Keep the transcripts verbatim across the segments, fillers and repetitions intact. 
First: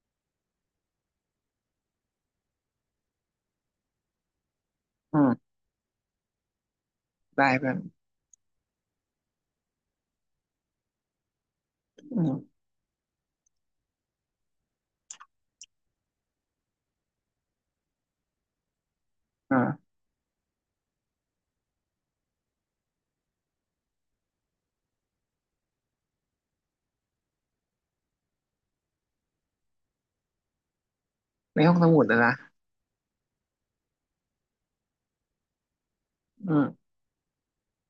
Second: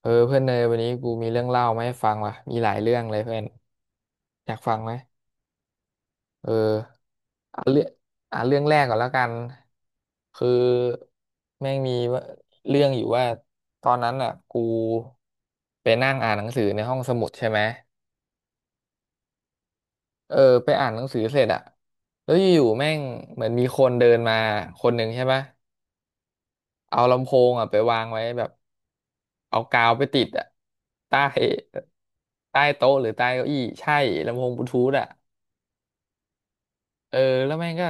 เออเพื่อนเนยวันนี้กูมีเรื่องเล่ามาให้ฟังว่ะมีหลายเรื่องเลยเพื่อนอยากฟังไหมอืมเออได้เอาแบบเรื่องเอาเรื่องแรกก่อนแล้วกันคือแม่งมีอืว่ามเรื่องอยู่ว่าตอนนั้นอ่ะกูไปนั่งอ่านหนังสือในห้องสมุดใช่ไหมอ่าเออไปอ่านหนังสือเสร็จอ่ะแล้วอยู่ๆแม่งเหมือนมีคนเดินมาคนหนึ่งใช่ปะเอาลำโพงอ่ะไปวางไว้แบบเอากาวไปติดอ่ะใต้ในห้องสมุดอะนะใต้โต๊ะหรือใต้เก้าอี้ใช่ลำโพงบลูทูธอ่ะ อืมเออแล้วแม่งก็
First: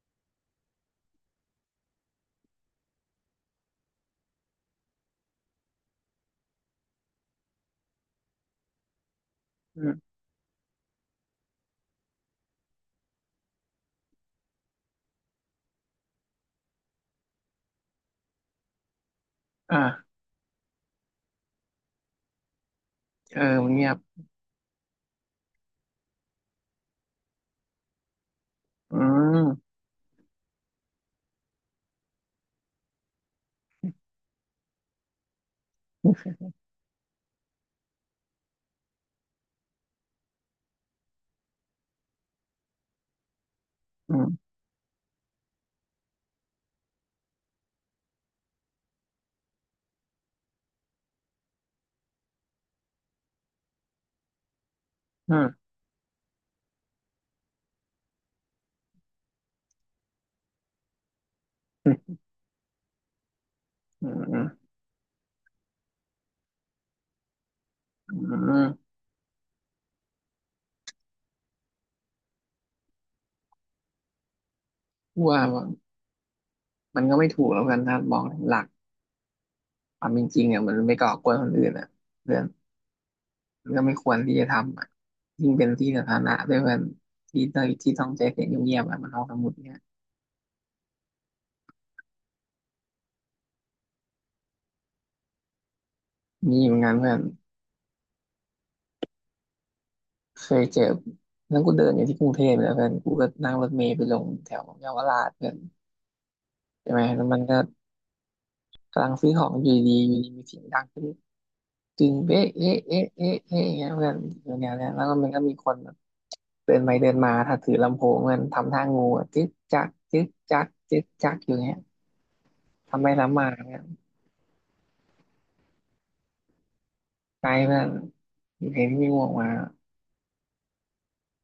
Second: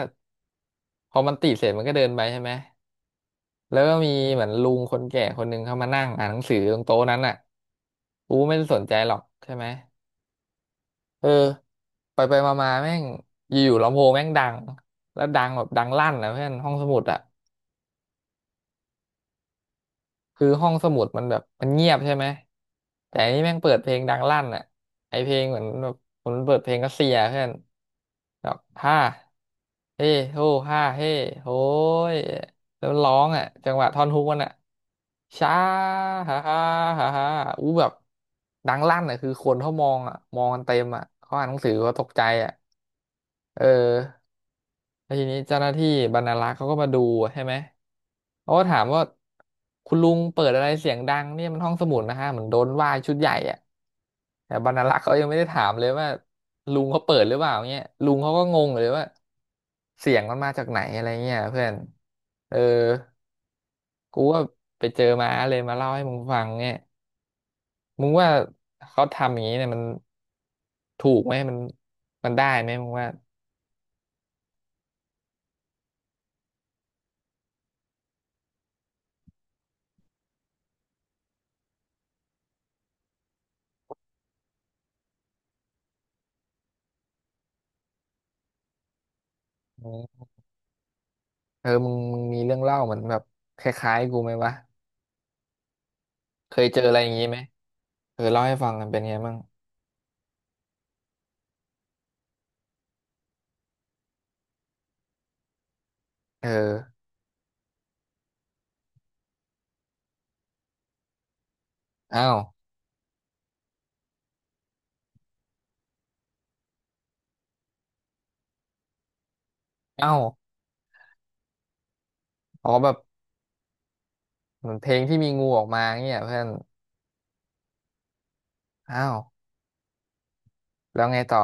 พอมันติดเสร็จมันก็เดินไปใช่ไหมแล้วก็มีเหมือนลุงคนแก่คนหนึ่งเข้ามานั่งอ่านหนังสือตรงโต๊ะนั้นอ่ะกูไม่ได้สนใจหรอกใช่ไหมอืมเออไปไปมามาแม่งอยู่ๆลำโพงแม่งดังแล้วดังแบบดังลั่นนะเพื่อนห้องสมุดอ่ะ อ่าคือห้องสมุดมันแบบมันเงียบใช่ไหมแต่อันเอนี้อแม่งมัเปินดเงีเพยลบงดังลั่นอ่ะไอเพลงเหมือนแบบผมเปิดเพลงรัสเซียเพื่อนแบบฮ่าอืมเฮ้โฮฮ่าเฮ้โหยแล้วมันร้องอ่ะจังหวะท่อนฮุกมันอ่ะช้าฮ่าฮ่าฮ่าฮ่าอู้แบบดังลั่นอ่ะคือคนเขามองอ่ะมองกันเต็มอ่ะเขาอ่านหนังสือเขาตกใจอ่ะเออือ มแล้วทีนี้เจ้าหน้าที่บรรณารักษ์เขาก็มาดูใช่ไหมเขาก็ถามว่าคุณลุงเปิดอะไรเสียงดังเนี่ยมันห้องสมุดนะฮะเหมือนโดนว่าชุดใหญ่อะแต่บรรณารักษ์เขายังอืไม่ได้ถามมเลยว่าลุงเขาเปิดหรือเปล่าเงี้ยลุงเขาก็งงเลยว่าเสียงมันมาจากไหนอะไรเงี้ยเพื่อนอืมเอออืมกูอืว่าไปเจอมาเลยมาเล่าให้มึงฟังเนี่ยมึมงว่าอืมเขาทำอย่างนี้เนี่ยมันถูกไหมมันมันได้ไหมมึงว่าว่ามันก็ไม่ถูกแล้วกันถ้ามองหลักความเป็นจริงอ่ะมันไม่ก่อกวนคนอื่นอ่ะเพื่อนมันก็ไม่ควรที่จะทำอ่ะยิ่งเป็นที่สาธารณะด้วยเพื่อนที่ต้องที่ต้องใจเสียงเงียบๆอ่ะมันห้องสมุดเนี่ยอืมเออมึงมึงมีเรื่องเล่าเหมือนแบบคล้ายๆกูไหมวะ เคมียเหมืเจอนอกัอะนไรอเพื่ย่างอนนี้ไหมเออเล่าให้ฟังกันเป็นไงบ้างเคยเจอแั้งกูเดินอยู่ที่กรุงเทพเนี่ยเพื่อนกูก็นั่งรถเมล์ไปลงแถวเยาวราชเพื่อนเออใช่ไหมแล้วมันก็ กำลังซื้อของอยู่ดีอยู่ดีมีเสียงดังขึ้นจึงอ้าวเอ๊ะเอ๊ะเอ๊ะเอ๊ะเอ๊ะอย่างเงี้ยเพื่อนอยู่แนวเนี้ยแล้วก็มันก็มีคนแบบเดินไปเดินมาถ้าถือลำโพงมันทำท่างูอะจึ๊กจักอ้าวจึ๊กจักจึ๊กจักอยู่เงี้ยอ๋อแบบทำไปทำมาเนี่ยเหมือนเพลงที่มีงูออกมาเงี้ยเพื่อนใจเพื่อนเพลงที่อ้ามีวงูออกมาแล้วไงต่อ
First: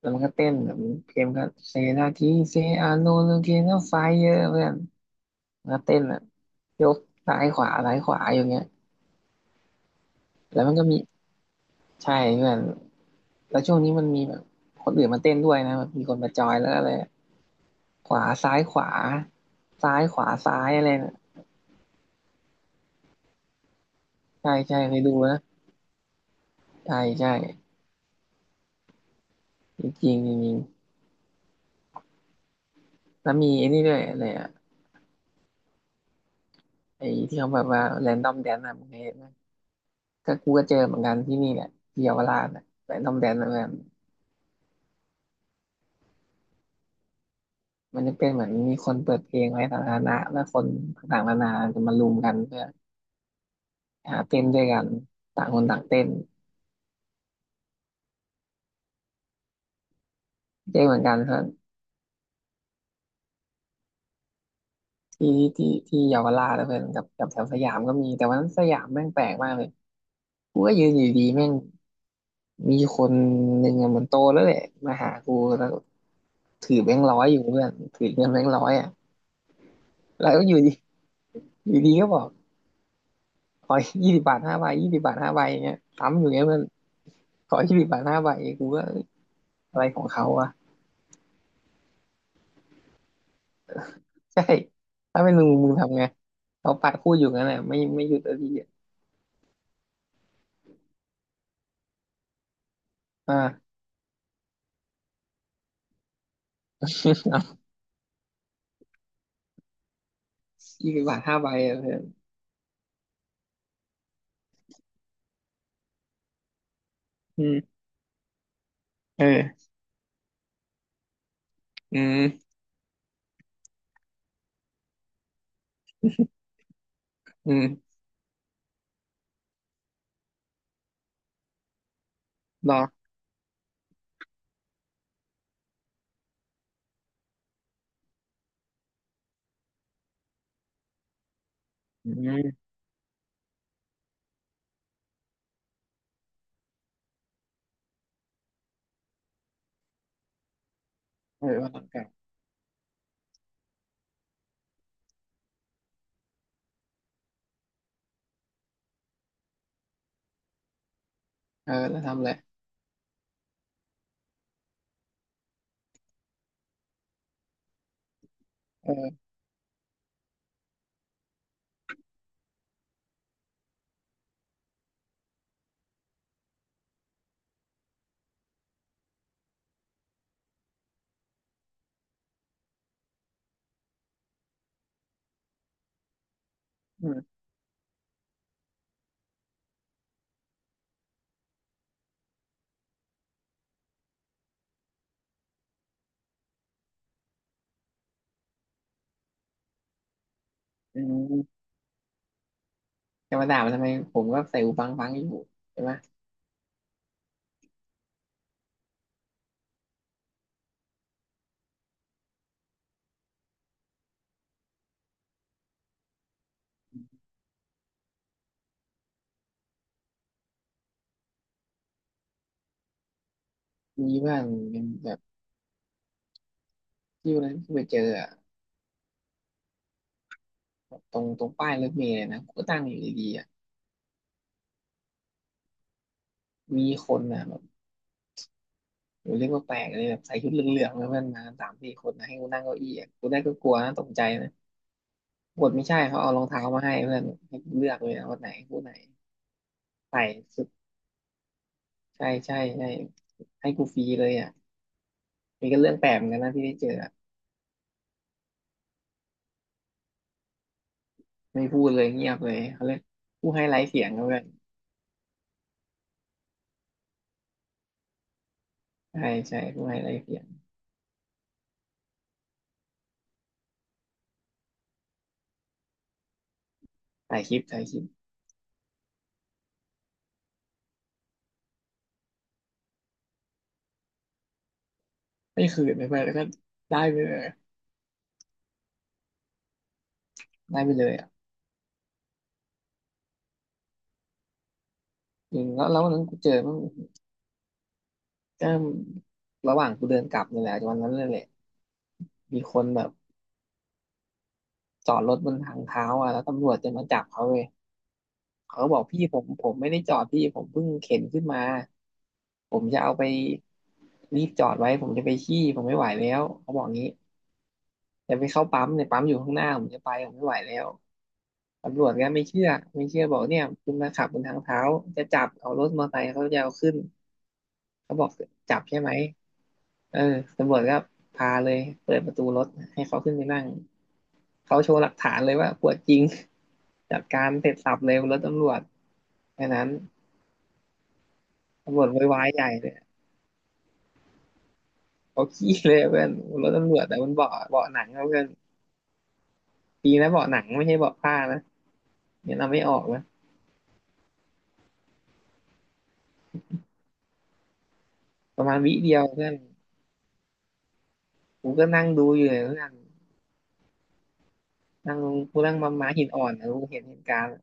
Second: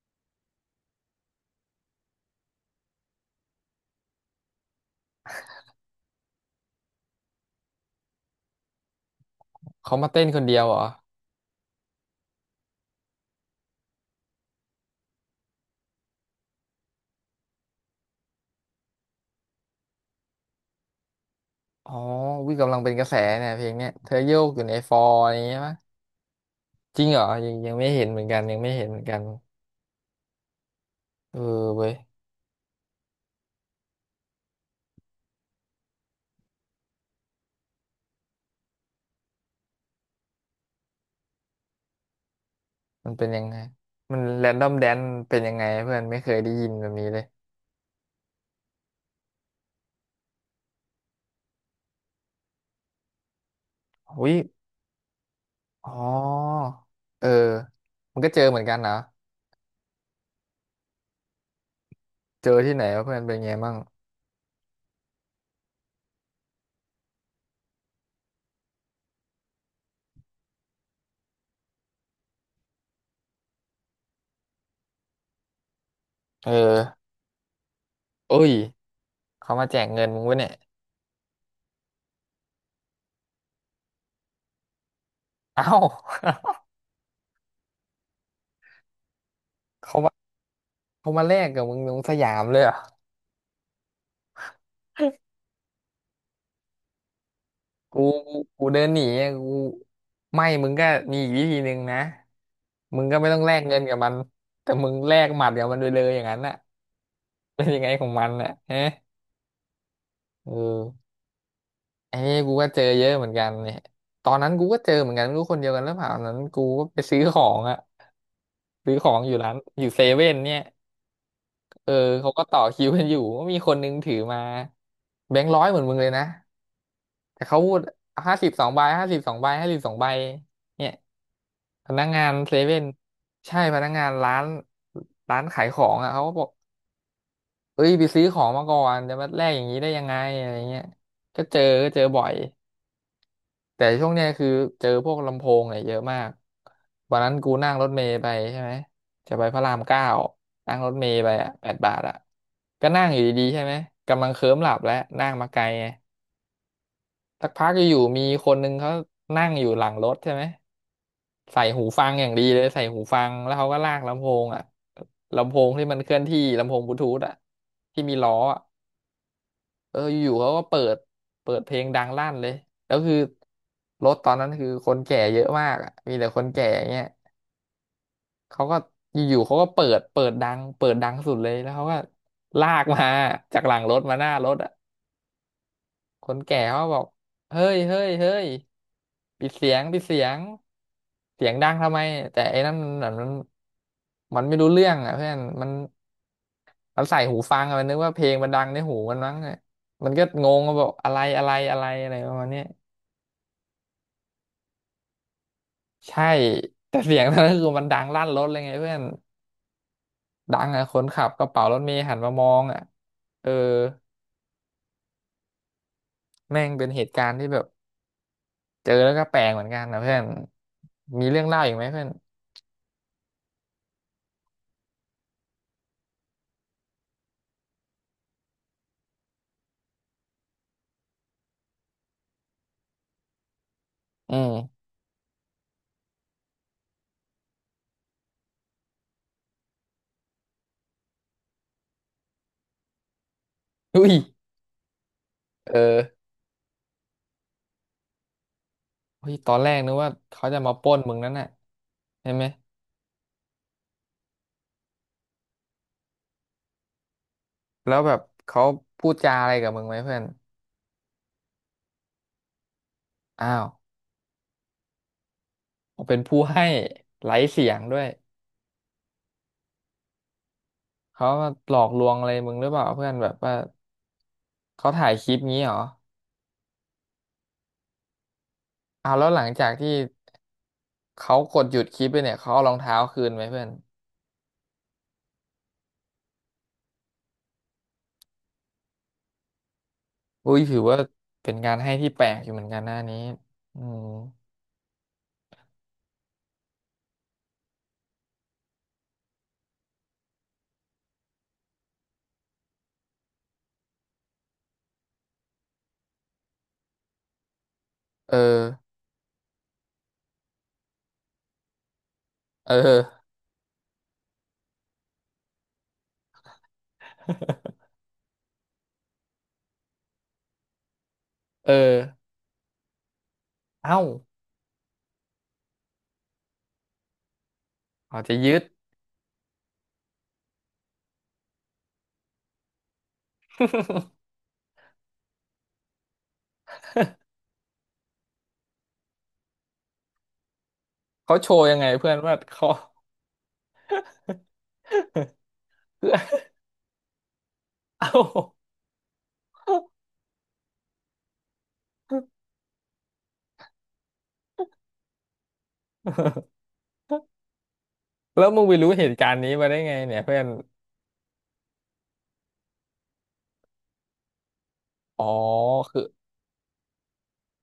แล้วมันก็เต้นแบบเพลงก็เซนาทีเซอาโนลูเกนไฟเยอะเพื่อนมันก็เต้นอ่ะยกซ้ายขวาซ้ายขวาอยู่เงี้ยเขามาเต้นคนเดียแล้ววเหมัรนอก็มีใช่เพื่อนแล้วช่วงนี้มันมีแบบคนอื่นมาเต้นด้วยนะแบบมีคนมาจอยแล้วอะไร ขวาซ้ายขวาซ้ายขวาซ้ายอะไรนะอ๋อวิกำลังเป็นกระแสเนี่ยเพลงเนี้ยเธอโยกใช่อยู่ในใช่ฟเคอยดูร์อนะย่างเงี้ยปะใช่จริงเหรอใช่ยังยังไม่เห็นเหมือนกันยังไม่เห็นเหมือนกันจริงจริงจริงเออเว้ยแล้วมีไอ้นี่ด้วยอะไรอะไอ้ที่เขาแบบว่าแรนดอมแดนอะมึงเคยเห็นไหมก็กูก็เจอเหมือนกันที่นี่แหละที่เยาวราชอะแรนดมัอนมเป็แดนนยังอะไงแบบมันแรนดอมแดนเป็นยังไงเพื่อนไม่เคยได้ยินแบบนี้เลยมันจะเป็นเหมือนมีคนเปิดเพลงไว้สาธารณะแล้วคนต่างๆนานาจะมารุมกันเพื่อหาอุ้ยเต้นด้วยกันต่างคนต่างอ๋อเต้นเออมันก็เจอเหมือนกันเหรอเจอเหมือนกันครับเจอที่ไหนวะเพื่อนเป็นไงบ้างที่ที่ที่เยาวราชแล้วเพื่อนกับกับแถวสยามก็มีแต่วันนั้นสยามแม่งแปลกมากเลยกูก็ยืนอยู่ดีแม่ง มีคนหนึ่งอะเหมือนโตแล้วแหละมาหากูแล้วเอถือแบงอ ค์ร้อยอยู่เพื่อนถือเงินเอ้แบงค์ยร้อยอ่ะเขามาแจกเงินมึงแล้ววะก็เนี่อย ยู่ดีอยู่ดีก็บอกขอยี่สิบบาทห้าใบยี่สิบบาทห้าใบอย่าเอ้างเงี้ยซ้ำอยู่เงี้ยมันขอยี่สิบบาทห้าใบกูก็เอ้ยอะไรเขาของมาเขาวะเขามาแลกกับมึงตรงสยามเลยเหรอใช่ถ้าเป็นมึงมึงทำไงเขาปะพูดอยู่งั้นแหละไม่กูไม่หยุดเลกูยทีดีกูเดินหนีอะกูไม่มึงก็มีอีกวิธีหนึ่งนะมึงก็ไม่ต้องแลกอ่า เงินกับมันแต่มึงแลกหมัดกับมันไปเลยอย่างนั้นน่ะเป็น ยังไงของมันน่ะฮะเออยี่สิบบาทห้าใบอะเพื่อนไอ้นี่กูก็เจอเยอะเหมือนกันเนี่ยตอนนั้นกูก็เจอเหมือนกันไม่รู้คนเดียวกันหรือเปล่าตอนนั้นกูก็ไปซื้อขอือมงอะซื้อของเออยู่ร้าอนอยู่เซเว่นเนี่ยเอออืเขาก็มต่อคิวกันอยู่ก็มีคนนึงถือมาแบงค์ร้อยเหมือนมึงเลยนะ แต่อืเขาพูดมห้าสิบสองใบห้าสิบสองใบห้าสิบสองใบเนี่ยพนักงานเซรเว่อนใช่พนักงานร้านร้านขายของอ่ะเขาก็บอกเอ้ยไปซื้อของมาก่อนจะมาแลกอย่างนี้ได้ยังไงอะไรเงี้ยก็เจอก็เจออืบ่อยมแต่ช่วงเนี้ยคือเจอพวกลำโพงเนี่ยเยอะมากวันนั้นกูนั่งรถเมล์ไปใช่ไหมจะไปพระรามเก้านั่งรถเมล์ไปเอออ่ะแปวันดหลังบากทลับอ่ะก็นั่งอยู่ดีๆใช่ไหมกำลังเคลิ้มหลับแล้วนั่งมาไกลไงสักพักอยู่ๆมีคนนึงเขานั่งอยู่หลังรถใช่ไหม ใส่เออหูแล้วฟังทำออะย่าไรงดีเลยใส่หูฟังแล้วเขาก็ลากลำโพงอ่ะลำโพงที่มันเคลื่อนที่ลำโพงบลูทูธอ่ะที่มีล้ออ่ะเออเอออยู่ๆเขาก็เปิดเปิดเพลงดังลั่นเลยแล้วคือรถตอนนั้นคือคนแก่เยอะมากอ่ะมีแต่คนแก่เงี้ยเขาก็อยู่ๆเขาก็เปิดเปิดดังเปิดดังสุดเลยแล้วเขาก็ลากมาจากหลังรถมาหน้ารถ คนแก่เขาบอกอืมเฮ้ยเฮ้ยเฮ้ยปิดเสียงปิดเสียงเสียงดังทำไมแต่ไอ้นั่นมันมันมันไม่รู้เรื่องอ่ะเพื่อนมันมันใส่หูฟังอะมันนึกว่าเพลงมันดังในหูมันมั้งอะมันก็งงว่าบอกอือะไรอะไรม อะไรอะไรประมาณเนี้ยจะมาด่ามันทำไมผมก็ใส่หูฟังฟังอยู่ใช่ไหมใช่แต่เสียงนั้นก็คือมันดังลั่นรถเลยไงเพื่อนดังอ่ะคนขับกระเป๋ารถเมล์หันมามองอ่ะเออแม่งเป็นเหตุการณ์ที่แบบเจอแล้วก็แปลกเหมือนกันนะเพื่อนมีเรื่องเล่าอีกไหมเพื่อนมีบ้างเป็นแบบที่วันนั้นที่ไปเจออะตรงตรงป้ายรถเมล์เลยนะผมก็ตั้งอยู่ดีๆอะอืม มีคนอ่ะแบบผมเรียกว่าแปลกเลยแบบใส่ชุดเหลืองๆนะเพื่อนมาสามสี่คนนะให้กูนั่งเก้าอี้อะกูได้ก็กลัวนะตอุ้กย ใจนะปรากฏเอไม่ใช่อเขาเอารองเท้ามาให้เพื่อนให้กูเลือกเลยนะว่าไหนคู่ไหนเฮ้ยตอนแรกนึกว่าใส่เขาจะสุดมาปล้นมึงนั่นน่ะใช่ใช่ไหมใช่ใช่ให้กูฟรีเลยอ่ะนี่ก็เรื่องแปลกเหมือนกันนะที่ได้เจออะแล้วแบบเขาพูดจาอะไรกับมึงไหมเพื่อนไม่พูดเลยเงียบเลยเขาเรียกอ้าผู้ให้วไร้เสียงนะเพื่อนเขาเป็นผู้ให้ไร้เสียงด้วยใช่ใช่ผู้ให้ไร้เสียงเขามาหลอกลวงอะไรมึงหรือเปล่าเพื่อนแบบว่าเขาถ่ายคลิปงี้เหรอถ่ายคลิปถ่ายคลิป อ้าวแล้วหลังจากที่เขากดหยุดคลิปไปเนี่ยเขาเอารองเท้าคืนไหมเพื่อนไม่คืนไม่ไปแล้วก็ได้ไปเลยอุ้ยถืได้อไปว่าเลยอ่ะเป็นการให้ที่แปลกอยู่เหมือนกันหน้านี้อืมอืมแล้วแล้ววันนั้นกูเจอมันก็ระหว่างกูเดินกลับนี่แหละวันนั้นเลยแหละมีคนแบบจอดรถบนทางเท้าอ่ะแล้วตำรวจจะมาจับเขาเลยเออเขาก็บอกพี่ผมผมไม่ได้จอดพี่ผมเพิ่งเข็นขึ้นมาเอผอมจะเอาไปเรีบจอดไว้ผมจะไปขี้ผมไม่ไหวแล้วเขาบอกงี้จะไปเข้าปั๊มเนี่ยปั๊มอยู่ข้างหน้าผมจะไปผมไม่ไหวแล้วอตำรวจอก็ไม่เชื่อไม่เชื่อบอกเนี่ยคุณเอ้ามาขับบนทางเท้าจะจับเอารถมอเตอร์ไซค์เขาจะเอาขึ้นเขาเขาบอกจะยึด จับใช่ไหม เออตำรวจก็พาเลยเปิดประตูรถให้เขาขึ้นไปนั่ง เขาโชว์หลักฐานเลยว่าปวดจริงจัดการเสร็จสับเลยวรถตำรวจแค่นั้นเขาโชว์ยังไงตำรวจเพื่อนโวยว่าวายใหเขา ญ่เลยเขาขี้เลยเพื่อน นรถตำรวจแต่มันเบาะเบาะหนัเอ้า งเขาเพื่อนดีนะเบาะหนังไม่ใช่เบาะผ้านะเนี่ยเราไม่ออกนะ แล้วปมึงระไปมาณรู้วิเหเดีตุยวการณ์เพื่นี้อนมาได้ไงเนี่ยเพื่อนกูก็นั่งดูอยู่เลยเพื่อนนั่งอ๋อกูนั่งมาคือม้าหินอ่อนนะกูเห็นเหตุการณ์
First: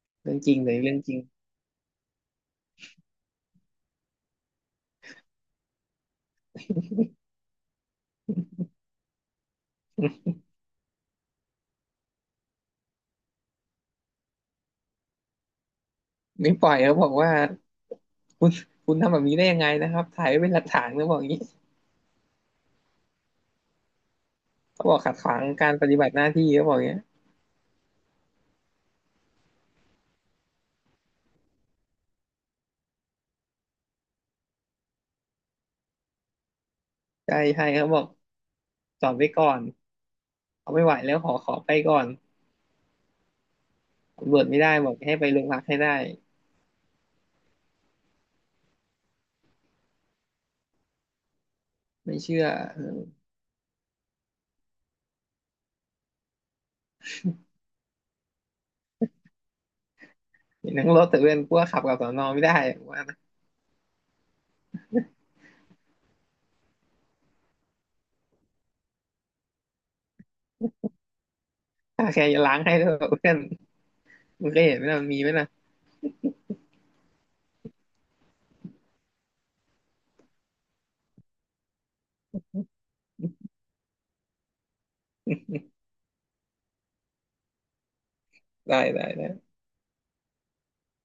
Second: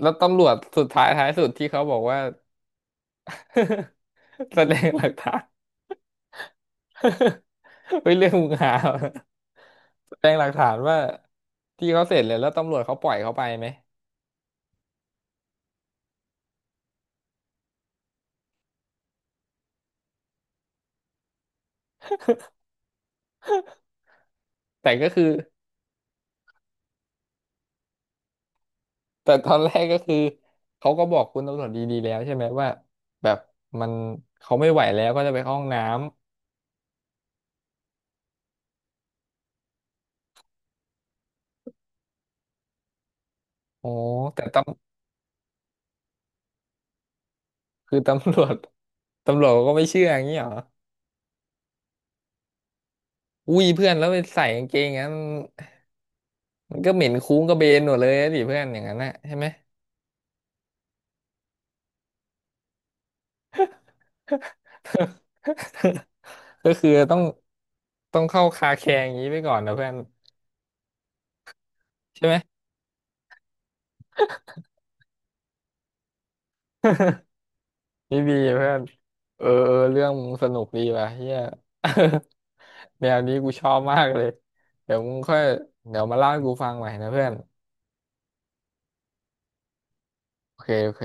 แล้วเรื่อตำงรวจจริงเลยสุดเรื่องท้ายจริงท้ายสุดที่เขาบอกว่า แสดงหลักฐาน เฮ้ยเรื่องมึงหาเหรอแสดงหลักฐานว่าที่เขาเสร็จเลยแล้วตำรวจเขาปล่อยเขาไปไหมไม่ปล่อยเขาบอกว่าคุณคุณทำแบบนี้ได้ยังไงนะครับถ่ายไว้เป็นหลักฐานเขาบอกอย่างนี้ เขาแต่บอกก็ขัดคือขวางการปฏิบัติหน้าที่เขาบอกอย่างเงี้ยแต่ตอนแรกก็คือเขาก็บอกคุณตำรวจดีๆแล้วใช่ไหมว่าแบบมันเขาไม่ไหวแล้วก็จะไปเข้าห้องน้ำใช่ใช่เขาบอกจอดไว้ก่อนเขาไม่ไหวแล้วขอขอไปก่อนอ๋อตำรแต่วจตไม่ได้บอกให้ไปโรงพักให้ได้ำคือตำรวจตำรวจก็ไม่เชื่ออย่างนี้เหรอ ไม่เชื่ออุ้ยเพื่อนแล้วไปใส่กางเกงอย่างนั้นมันก็เหม็นคุ้งกระเบนหมดเลยนะดิเพื่อนอย่างนั้นนะใช่ไหม เห็นทั้งรถแต่เพื่อนกลัวขับกับสอนอไม่ได้ว่านะ ก็คือต้องต้องเข้าคาแคร์อย่างนี้ไปก่อนนะเพื่อนถ้าแค่ใช่ไหมจะล้างให้ด้วยเพื่อนมึงก็เห็นไหมนะมันมีไหมนะนี่ดีเพื่อนเออเออเรื่องมึงสนุกดีว่ะเฮีย แนวนี้กูชอบมากเลยเดี๋ยวมึงค่อยเดี๋ยวมาเล่าให้กูฟังใหม่นะเพื่อนได้ได้ได้โอเคโอเค